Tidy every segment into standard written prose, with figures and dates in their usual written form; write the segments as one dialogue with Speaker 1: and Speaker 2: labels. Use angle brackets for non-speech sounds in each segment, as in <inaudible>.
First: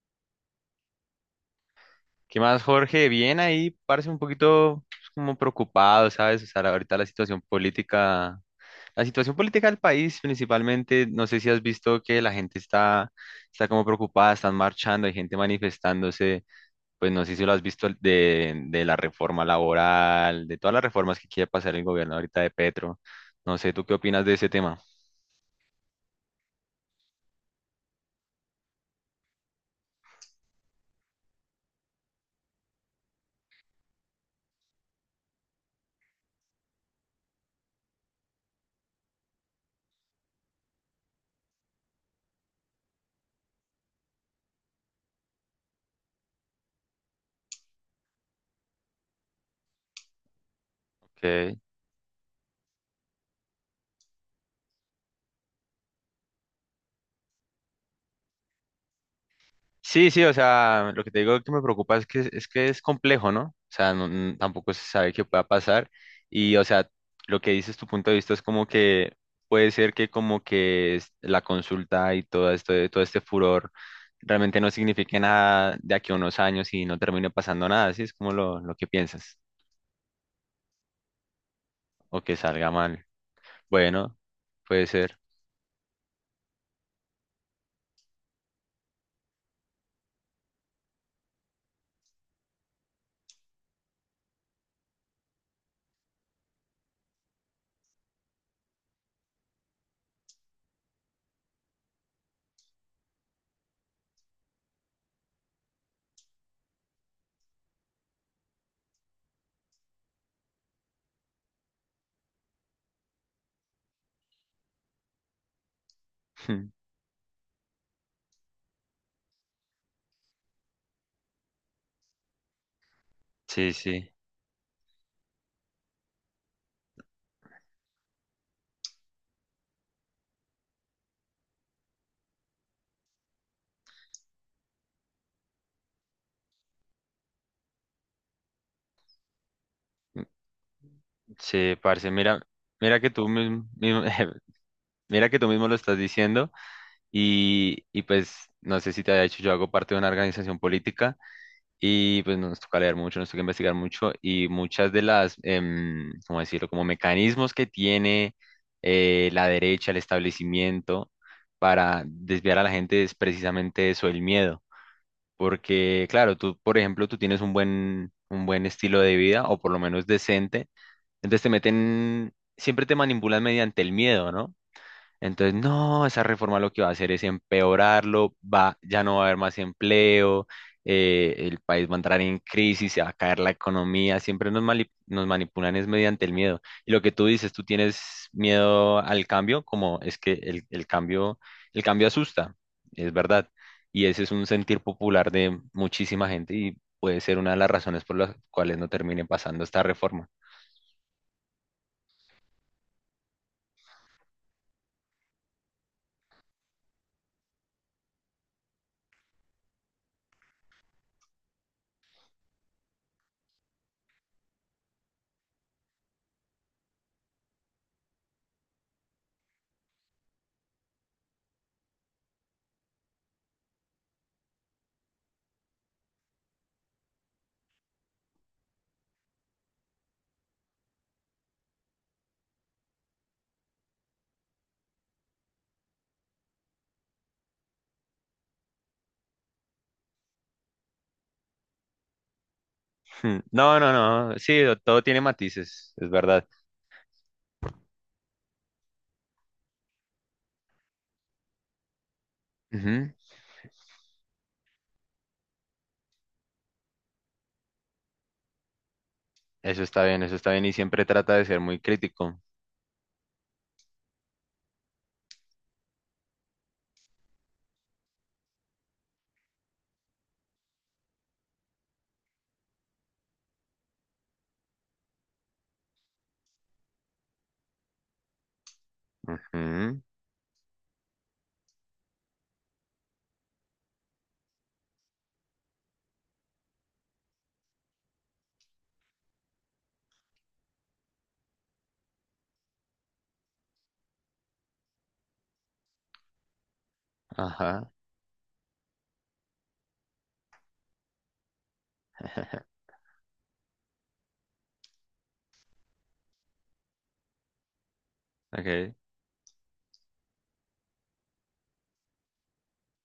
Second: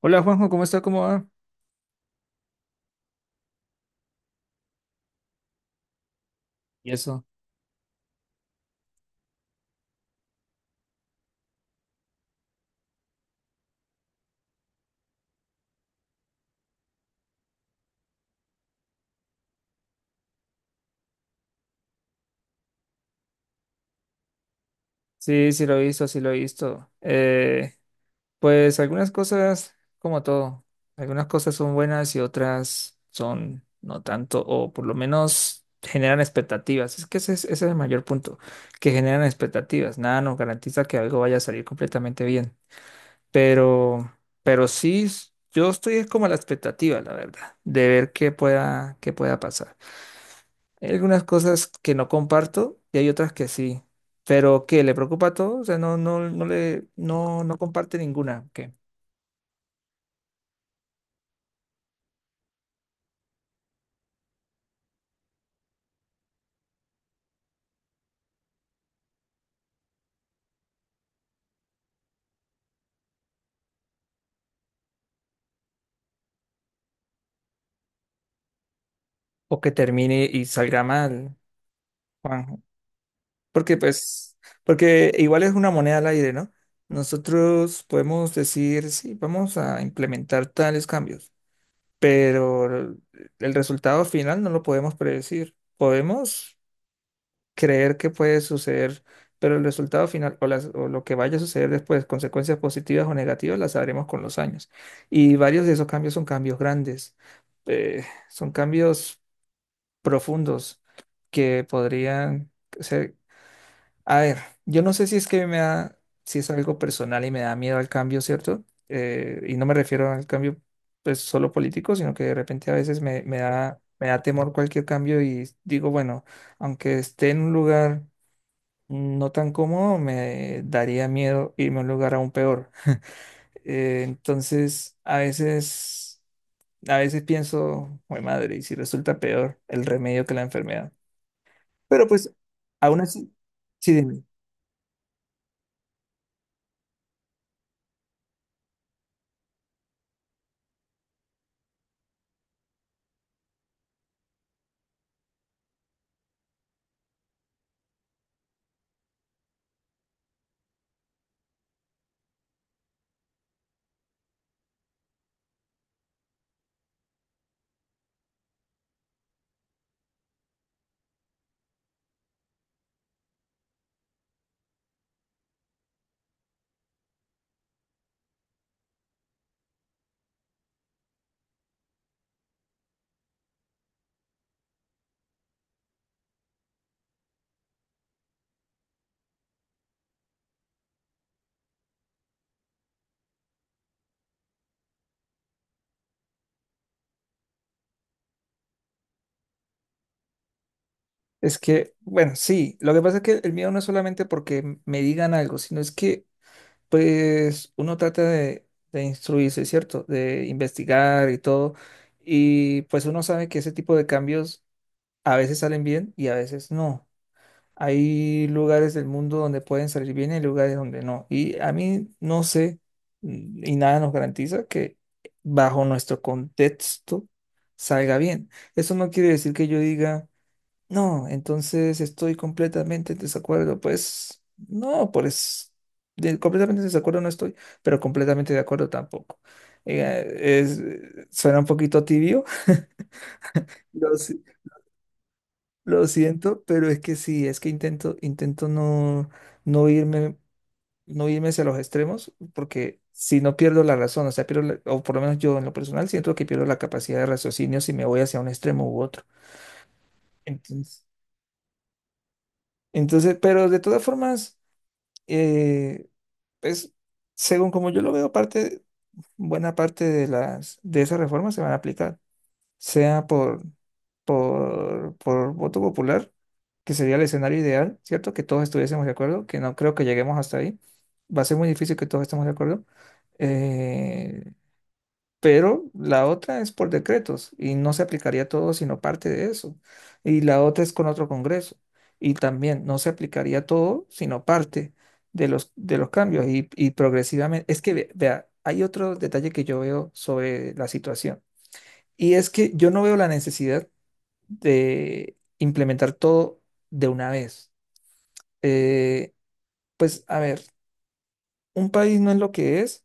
Speaker 1: Hola Juanjo, ¿cómo está? ¿Cómo va?
Speaker 2: ¿Qué más, Jorge? Bien ahí, parece un poquito pues, como preocupado, ¿sabes? O sea,
Speaker 1: Y
Speaker 2: ahorita
Speaker 1: eso.
Speaker 2: la situación política del país principalmente, no sé si has visto que está como preocupada, están marchando, hay gente manifestándose, pues no sé si lo has visto de la reforma laboral, de todas las reformas que quiere pasar el gobierno ahorita de Petro. No sé, ¿tú qué opinas de ese tema?
Speaker 1: Sí, sí lo he visto. Pues algunas cosas, como todo, algunas cosas son buenas y otras son no tanto, o por lo menos generan expectativas. Es que ese es el mayor punto, que generan expectativas. Nada nos garantiza que algo vaya a salir completamente bien. Pero, pero sí, yo estoy como a la expectativa, la verdad, de ver qué pueda pasar. Hay algunas
Speaker 2: Ok.
Speaker 1: cosas que no comparto y hay otras que sí. Pero ¿qué? ¿Le preocupa todo? O sea, no, no, no le, no, no comparte ninguna. ¿Qué?
Speaker 2: Sí, sí, o sea, lo que te digo que me preocupa es que es complejo, ¿no? O sea, tampoco se sabe qué pueda pasar y, o sea, lo que dices tu punto de vista es como que puede ser que como que la consulta y todo esto, todo este furor realmente no signifique nada de aquí a unos años y no termine pasando nada, ¿sí? Es como lo que piensas
Speaker 1: O que termine y salga mal,
Speaker 2: o que
Speaker 1: Juanjo.
Speaker 2: salga mal.
Speaker 1: Porque
Speaker 2: Bueno,
Speaker 1: pues,
Speaker 2: puede
Speaker 1: porque
Speaker 2: ser.
Speaker 1: igual es una moneda al aire, ¿no? Nosotros podemos decir, sí, vamos a implementar tales cambios, pero el resultado final no lo podemos predecir. Podemos creer que puede suceder, pero el resultado final o, las- o lo que vaya a suceder después, consecuencias positivas o negativas, las sabremos con los años. Y varios de esos cambios son cambios grandes, son cambios profundos que podrían ser... A ver, yo no sé si es que me da, si es algo
Speaker 2: <laughs>
Speaker 1: personal y me da miedo al cambio, ¿cierto? Y no me refiero al cambio pues solo político, sino que de repente a veces me, me
Speaker 2: Sí,
Speaker 1: da, me
Speaker 2: sí,
Speaker 1: da temor cualquier cambio y digo, bueno, aunque esté en un lugar no tan cómodo, me daría miedo irme a un lugar aún peor. Entonces, a veces, pienso, "Jue madre, y si resulta peor el remedio que la enfermedad.
Speaker 2: sí,
Speaker 1: Pero
Speaker 2: parce,
Speaker 1: pues,
Speaker 2: mira,
Speaker 1: aún
Speaker 2: mira que tú
Speaker 1: así,
Speaker 2: mismo,
Speaker 1: sí, dime.
Speaker 2: <laughs> mira que tú mismo lo estás diciendo. Y pues no sé si te había dicho, yo hago parte de una organización política y pues nos toca leer mucho, nos toca investigar mucho y muchas de las, ¿cómo decirlo?, como mecanismos que tiene la derecha, el establecimiento para desviar a la gente es precisamente eso, el miedo. Porque claro, tú, por ejemplo, tú tienes un buen estilo de vida o por lo menos decente, entonces te meten, siempre te manipulan mediante el miedo, ¿no? Entonces, no, esa reforma lo que va a hacer es empeorarlo, va, ya no va a haber más empleo, el país va a entrar en crisis, se va a caer la economía, siempre nos, nos manipulan es mediante el miedo. Y lo que tú dices, tú tienes miedo al cambio, como es que el cambio asusta, es verdad. Y ese es un sentir popular de muchísima gente y puede ser una de las razones por las cuales no termine pasando esta reforma.
Speaker 1: Es que, bueno, sí, lo que pasa es que el miedo no es solamente porque me digan algo, sino es que, pues, uno trata de instruirse, ¿cierto? De investigar y todo. Y pues uno sabe que ese tipo de cambios a veces salen bien y a veces no. Hay lugares del mundo donde pueden salir bien y lugares donde no. Y a mí no sé, y nada nos garantiza que bajo nuestro contexto salga bien. Eso no quiere decir que yo diga, no, entonces estoy completamente en desacuerdo. Pues no, pues completamente en desacuerdo no estoy, pero completamente de acuerdo tampoco. Eh, es, Suena un poquito tibio.
Speaker 2: <laughs> No, no,
Speaker 1: <laughs> Lo,
Speaker 2: no, sí, todo tiene matices,
Speaker 1: lo
Speaker 2: es verdad.
Speaker 1: siento, pero es que sí, es que intento no, no irme, no irme hacia los extremos, porque
Speaker 2: Ujú.
Speaker 1: si no pierdo la razón, o sea, pierdo o por lo menos yo en lo personal siento que pierdo la capacidad de raciocinio si me voy hacia un extremo u otro.
Speaker 2: Eso está bien y
Speaker 1: Entonces,
Speaker 2: siempre trata de ser muy crítico.
Speaker 1: entonces, pero de todas formas, eh, pues, según como yo lo veo, parte, buena parte de esas reformas se van a aplicar. Sea por, por voto popular, que sería el escenario ideal, ¿cierto? Que todos estuviésemos de acuerdo, que no creo
Speaker 2: Ujú.
Speaker 1: que lleguemos hasta ahí. Va a ser muy difícil que todos estemos de acuerdo. Eh, pero la otra es por decretos y no se aplicaría todo sino parte de eso. Y la otra es con otro Congreso y también no se aplicaría todo sino parte de los cambios y progresivamente. Es
Speaker 2: Ajá.
Speaker 1: que, vea, hay otro detalle que yo veo sobre la situación. Y es
Speaker 2: <laughs>
Speaker 1: que yo no veo la necesidad de implementar todo de una vez.
Speaker 2: Okay.
Speaker 1: Eh, pues a ver, un país no es lo que es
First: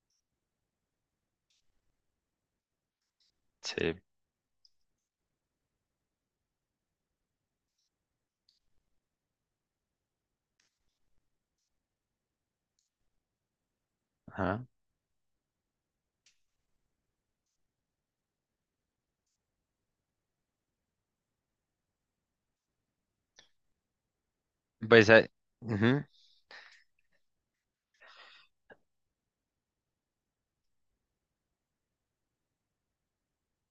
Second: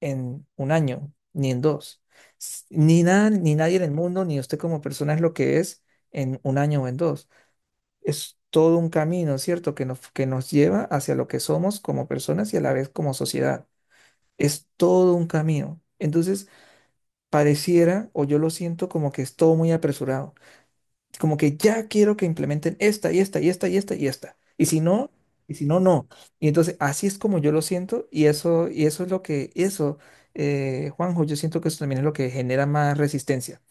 Speaker 1: en un año, ni en dos. Ni nada, ni nadie en el
Speaker 2: Sí.
Speaker 1: mundo, ni usted como persona es lo que es en un año o en dos. Es todo un camino, ¿cierto? Que nos lleva hacia lo que somos como personas y a la vez como sociedad.
Speaker 2: Ajá.
Speaker 1: Es todo un camino. Entonces, pareciera, o yo lo siento como que es todo muy apresurado. Como que ya quiero que implementen esta y esta y esta y esta y esta.
Speaker 2: Pues ah,
Speaker 1: Y si no,
Speaker 2: ujú,
Speaker 1: no. Y entonces así es como yo lo siento y eso es lo que, eso, Juanjo, yo siento que eso también es lo que genera más resistencia,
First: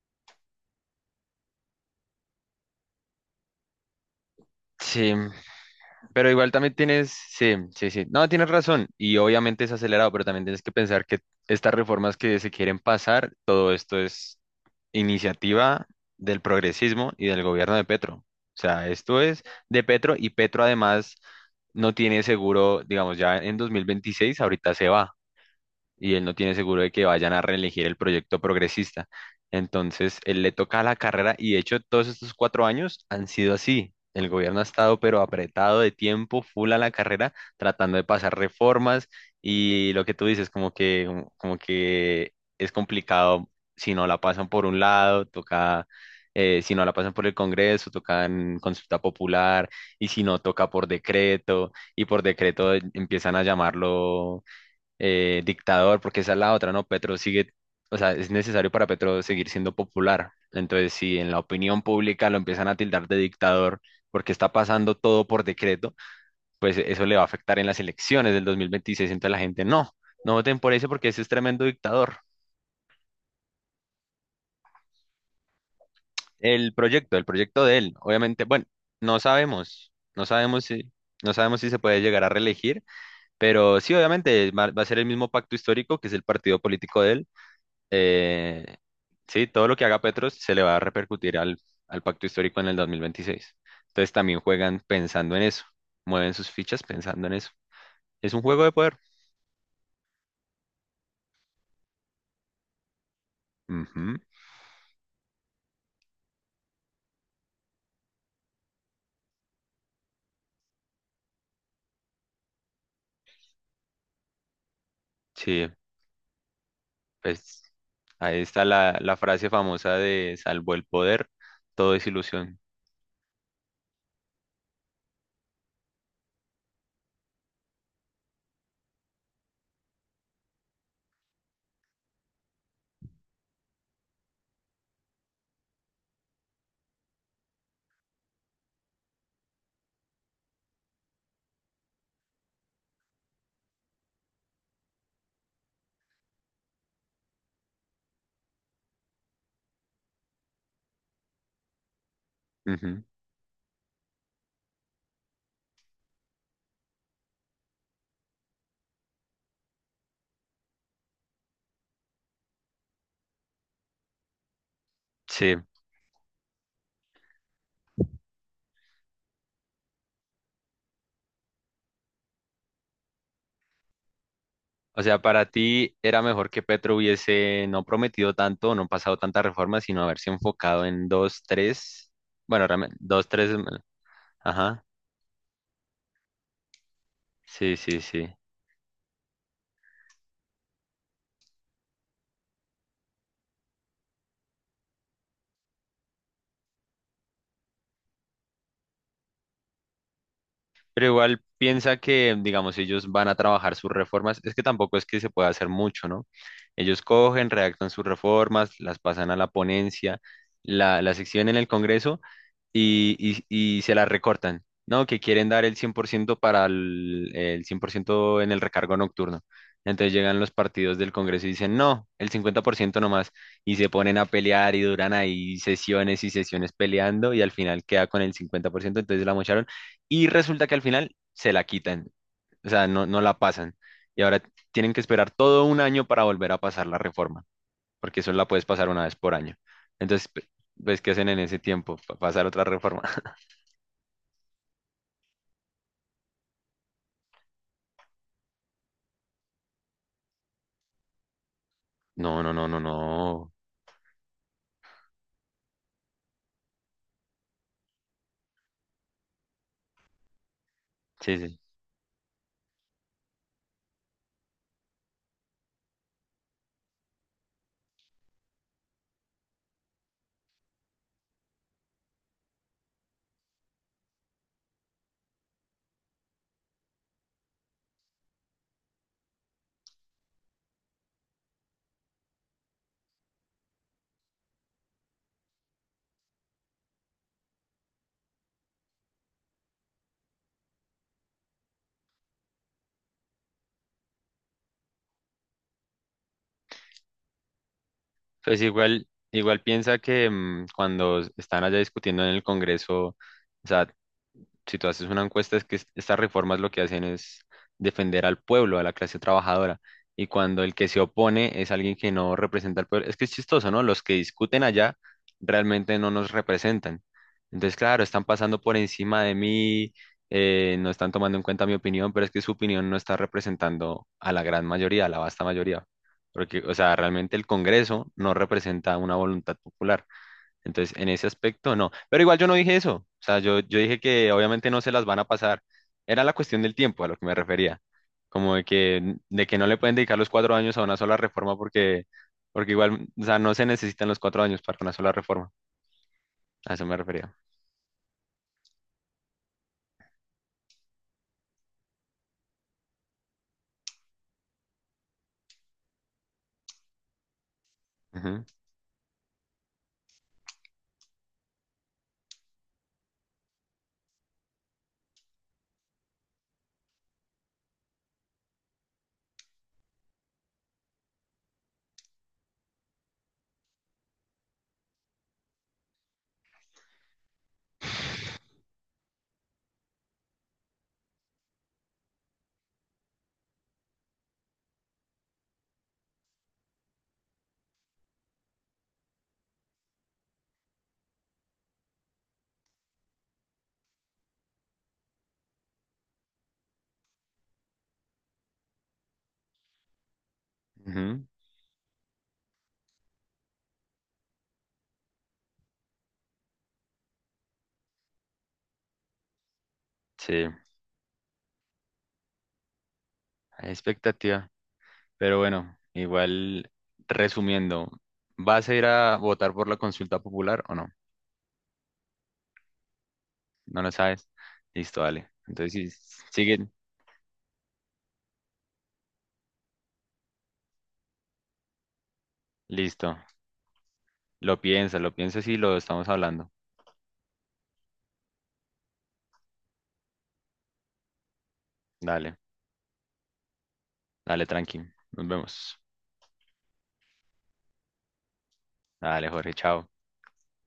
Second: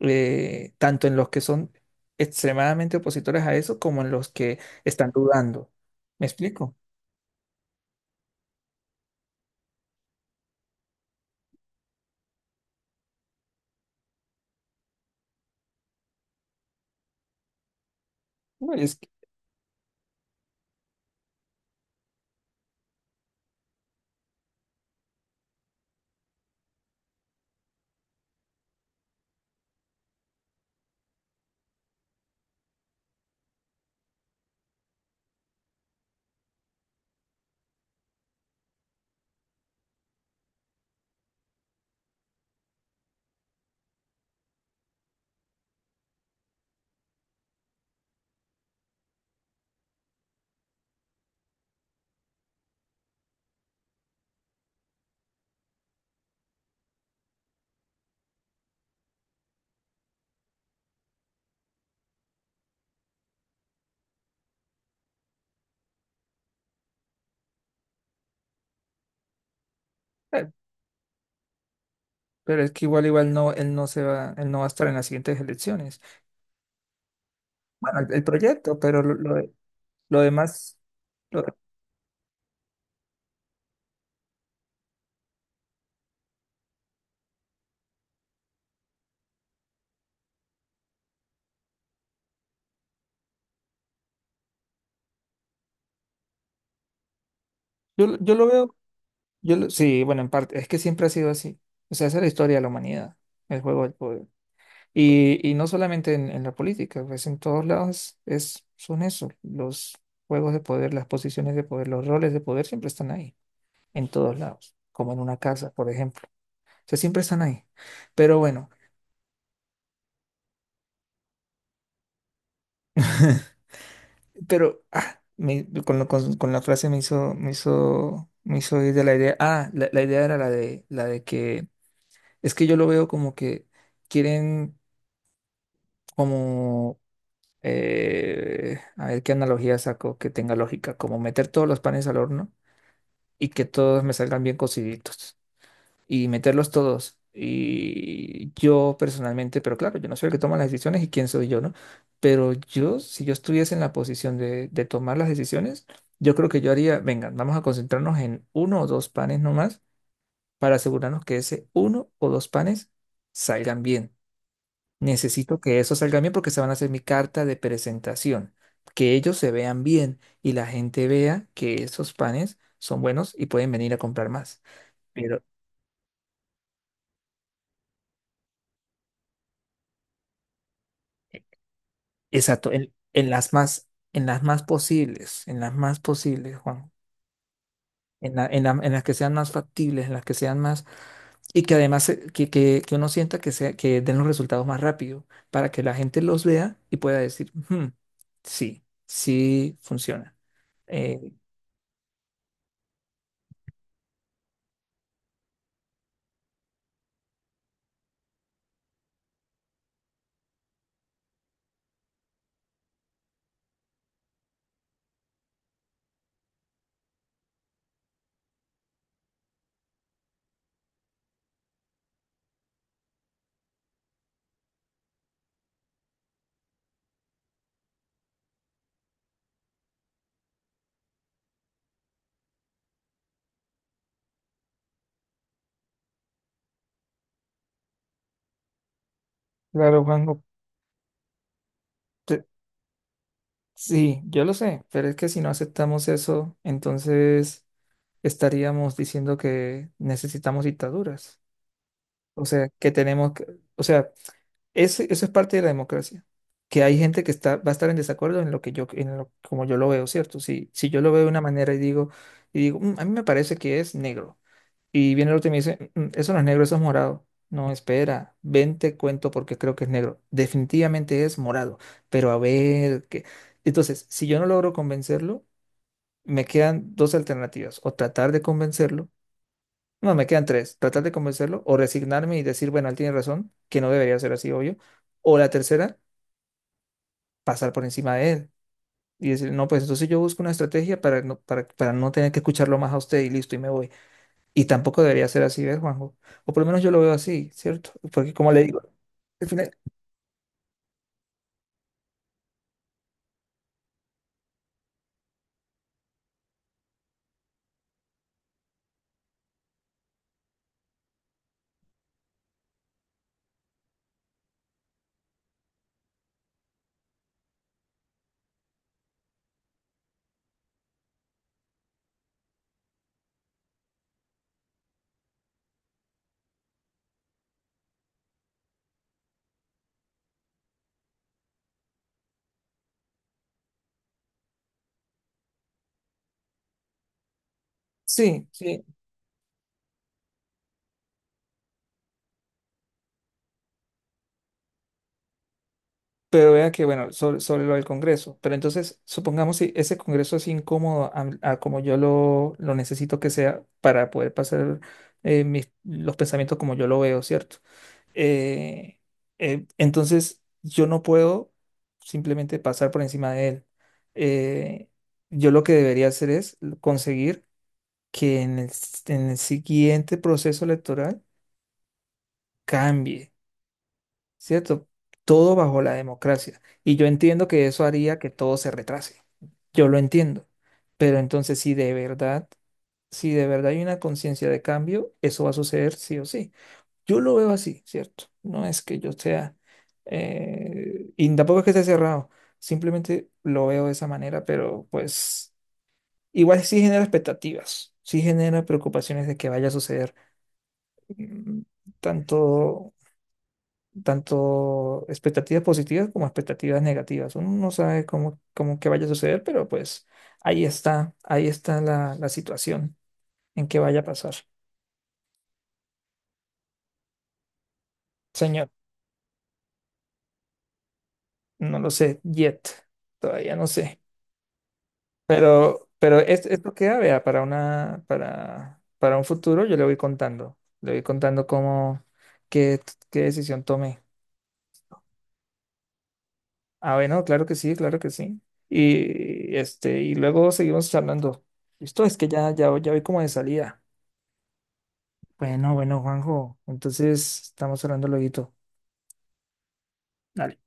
Speaker 1: tanto en los que son extremadamente opositores a eso como en los que están
Speaker 2: sí,
Speaker 1: dudando. ¿Me
Speaker 2: pero igual también
Speaker 1: explico?
Speaker 2: tienes, sí, sí, sí. No, tienes razón y obviamente es acelerado, pero también tienes que pensar que estas reformas que se quieren pasar, todo esto es iniciativa del progresismo y del gobierno de Petro. O
Speaker 1: No,
Speaker 2: sea,
Speaker 1: es que-
Speaker 2: esto es de Petro y Petro además no tiene seguro, digamos, ya en 2026 ahorita se va. Y él no tiene seguro de que vayan a reelegir el proyecto progresista. Entonces, él le toca la carrera y de hecho todos estos 4 años han sido así. El gobierno ha estado pero apretado de tiempo, full a la carrera, tratando de pasar reformas y lo que tú dices, como que, como que es complicado si no la pasan por un lado, toca... si no la pasan por el Congreso, toca en consulta popular, y si no toca por decreto, y por decreto empiezan a llamarlo dictador, porque esa es la otra, ¿no? Petro sigue, o sea, es necesario para Petro seguir siendo popular. Entonces, si en la opinión pública lo empiezan a tildar de dictador porque está pasando todo por decreto, pues eso le va a afectar en las elecciones del 2026. Entonces la gente, no, no
Speaker 1: eh,
Speaker 2: voten por ese porque ese es tremendo dictador.
Speaker 1: pero es que igual, igual no, él no se va, él no va a estar en las siguientes elecciones.
Speaker 2: El proyecto de él,
Speaker 1: Bueno, el
Speaker 2: obviamente, bueno,
Speaker 1: proyecto, pero
Speaker 2: no
Speaker 1: lo,
Speaker 2: sabemos,
Speaker 1: lo
Speaker 2: no sabemos
Speaker 1: demás...
Speaker 2: si... No
Speaker 1: lo-
Speaker 2: sabemos si se puede llegar a reelegir, pero sí, obviamente va a ser el mismo pacto histórico que es el partido político de él. Eh, sí, todo lo que haga Petro se le va a repercutir al, al pacto histórico en el 2026. Entonces también juegan pensando en eso, mueven sus fichas pensando en eso.
Speaker 1: yo,
Speaker 2: Es
Speaker 1: yo
Speaker 2: un
Speaker 1: lo
Speaker 2: juego de
Speaker 1: veo,
Speaker 2: poder.
Speaker 1: Yo sí, bueno, en parte, es que siempre ha sido así. O sea, esa es la historia de la humanidad, el juego del
Speaker 2: Ujú,
Speaker 1: poder. Y no solamente en la política, pues en todos lados es, son eso, los juegos de poder, las posiciones de poder, los roles de poder siempre están ahí, en todos lados, como en una
Speaker 2: sí,
Speaker 1: casa, por ejemplo. O sea, siempre están ahí.
Speaker 2: pues
Speaker 1: Pero
Speaker 2: ahí está
Speaker 1: bueno,
Speaker 2: la frase famosa de salvo el poder, todo es ilusión.
Speaker 1: pero con la frase me hizo ir de la idea. Ah, la idea era la de que, es que yo lo veo como que quieren como a ver qué analogía saco que tenga lógica, como meter todos los panes al horno y que todos me salgan bien cociditos y meterlos todos. Y yo personalmente, pero claro, yo no soy el que toma las decisiones y quién soy yo, ¿no? Pero yo,
Speaker 2: Ujú,
Speaker 1: si yo estuviese en la posición de tomar las decisiones, yo creo que yo haría, venga, vamos a concentrarnos en uno o dos panes nomás para asegurarnos que ese uno o dos panes salgan bien.
Speaker 2: sí,
Speaker 1: Necesito que eso salga bien porque se van a hacer mi carta de presentación. Que ellos se vean bien y la gente vea que esos panes son buenos y pueden venir a comprar más.
Speaker 2: o sea,
Speaker 1: Pero,
Speaker 2: para ti era mejor que Petro hubiese no prometido tanto, no pasado tantas reformas, sino haberse enfocado en dos, tres, bueno,
Speaker 1: exacto,
Speaker 2: realmente, dos, tres, mm,
Speaker 1: en las más
Speaker 2: ajá,
Speaker 1: posibles, en las más posibles, Juan.
Speaker 2: sí, sí, sí.
Speaker 1: En en en las que sean más factibles, en las que sean más y que además que uno sienta que, sea, que den los resultados más rápido para que la gente los vea y pueda decir, "Hmm, sí, sí funciona.
Speaker 2: Pero
Speaker 1: Eh,
Speaker 2: igual piensa que, digamos, ellos van a trabajar sus reformas. Es que tampoco es que se pueda hacer mucho, ¿no? Ellos cogen, redactan sus reformas, las pasan a la ponencia, la sección en el Congreso y, y se la recortan, ¿no? Que quieren dar el 100% para el 100% en el recargo nocturno. Entonces llegan los partidos del Congreso y dicen, no, el 50% nomás, y se ponen a pelear y duran ahí sesiones y sesiones peleando y al final queda con el 50% entonces la mocharon y resulta que al final se la quitan, o sea, no, no la pasan y ahora tienen que esperar todo un año para volver a pasar la reforma porque solo la puedes pasar una vez por año.
Speaker 1: claro, Juan,
Speaker 2: Entonces, pues, ¿qué hacen en ese tiempo? Pasar otra reforma. <laughs>
Speaker 1: Sí, yo lo sé, pero es que si no aceptamos eso, entonces estaríamos diciendo que necesitamos dictaduras.
Speaker 2: No,
Speaker 1: O
Speaker 2: no,
Speaker 1: sea,
Speaker 2: no, no,
Speaker 1: que tenemos que,
Speaker 2: no.
Speaker 1: o sea, eso es parte de la democracia, que hay gente que está, va a estar en desacuerdo en lo que yo, en lo, como yo lo veo, ¿cierto? Si yo lo veo de
Speaker 2: Sí,
Speaker 1: una
Speaker 2: sí.
Speaker 1: manera y digo, "Mm, a mí me parece que es negro. Y viene el otro y me dice, "Mm, eso no es negro, eso es morado. No, espera, ven, te cuento porque creo que es negro. Definitivamente es morado, pero a ver qué. Entonces, si yo no logro convencerlo, me quedan dos alternativas, o tratar de convencerlo, no, me quedan tres, tratar de convencerlo, o resignarme y decir, bueno, él tiene razón, que no debería ser así, obvio, o la tercera, pasar por encima de él y decir, no, pues entonces yo busco una estrategia para no tener que escucharlo más a usted y listo, y me voy. Y tampoco debería ser así, ¿ves, Juanjo? O por lo menos yo lo veo así, ¿cierto? Porque como
Speaker 2: Pues
Speaker 1: le digo,
Speaker 2: igual,
Speaker 1: al
Speaker 2: igual
Speaker 1: final,
Speaker 2: piensa que cuando están allá discutiendo en el Congreso, o sea, si tú haces una encuesta, es que estas reformas lo que hacen es defender al pueblo, a la clase trabajadora. Y cuando el que se opone es alguien que no representa al pueblo, es que es chistoso, ¿no? Los que discuten allá realmente no nos representan. Entonces, claro, están pasando por encima de mí, no están tomando en cuenta mi opinión, pero es que su opinión no está representando a la gran mayoría, a la vasta mayoría. Porque, o sea, realmente el Congreso no representa una voluntad popular entonces, en ese aspecto, no. Pero igual yo no dije eso. O sea, yo dije que obviamente no se las van a pasar. Era la cuestión del tiempo a lo que me refería.
Speaker 1: sí,
Speaker 2: Como
Speaker 1: sí,
Speaker 2: de que no le pueden dedicar los 4 años a una sola reforma porque, porque igual, o sea, no se necesitan los 4 años para una sola reforma.
Speaker 1: pero vea
Speaker 2: A
Speaker 1: que,
Speaker 2: eso me
Speaker 1: bueno,
Speaker 2: refería.
Speaker 1: sobre, sobre lo del Congreso, pero entonces, supongamos si ese Congreso es incómodo a como yo lo necesito que sea para poder pasar mis, los pensamientos como yo lo veo, ¿cierto?
Speaker 2: Ujú,
Speaker 1: Eh, entonces, yo no puedo simplemente pasar por encima de él. Eh, yo lo que debería hacer es conseguir que en el siguiente proceso electoral cambie, ¿cierto? Todo bajo la democracia. Y yo entiendo que eso haría que todo se retrase. Yo lo entiendo. Pero entonces, si de verdad, si de verdad hay una conciencia de cambio, eso va a suceder sí o sí. Yo lo veo así, ¿cierto? No es que yo sea, y tampoco es que esté cerrado. Simplemente lo veo de esa manera, pero pues igual sí genera expectativas, sí genera preocupaciones de que vaya a suceder.
Speaker 2: ujú.
Speaker 1: mm, tanto, Tanto expectativas positivas como expectativas negativas. Uno no sabe cómo, cómo que vaya a suceder, pero pues
Speaker 2: Sí,
Speaker 1: ahí está la, la situación en
Speaker 2: hay
Speaker 1: que vaya a pasar.
Speaker 2: expectativa. Pero bueno, igual, resumiendo,
Speaker 1: Señor,
Speaker 2: ¿vas a ir a votar por la consulta popular o no?
Speaker 1: no lo sé, yet, todavía no
Speaker 2: No lo
Speaker 1: sé.
Speaker 2: sabes. Listo, dale.
Speaker 1: Pero,
Speaker 2: Entonces,
Speaker 1: pero
Speaker 2: sí, sigue.
Speaker 1: esto queda, vea, para una, para un futuro yo le voy contando. Le voy contando cómo, qué,
Speaker 2: Listo.
Speaker 1: qué decisión tomé.
Speaker 2: Lo piensa y lo estamos hablando.
Speaker 1: Ah, bueno, claro que sí, claro que sí. Y este, y luego seguimos charlando. Listo, es que
Speaker 2: Dale,
Speaker 1: ya, ya, ya voy como de salida.
Speaker 2: dale, tranqui. Nos
Speaker 1: Bueno,
Speaker 2: vemos.
Speaker 1: bueno, Juanjo. Entonces, estamos hablando lueguito.
Speaker 2: Dale, Jorge, chao.
Speaker 1: Dale.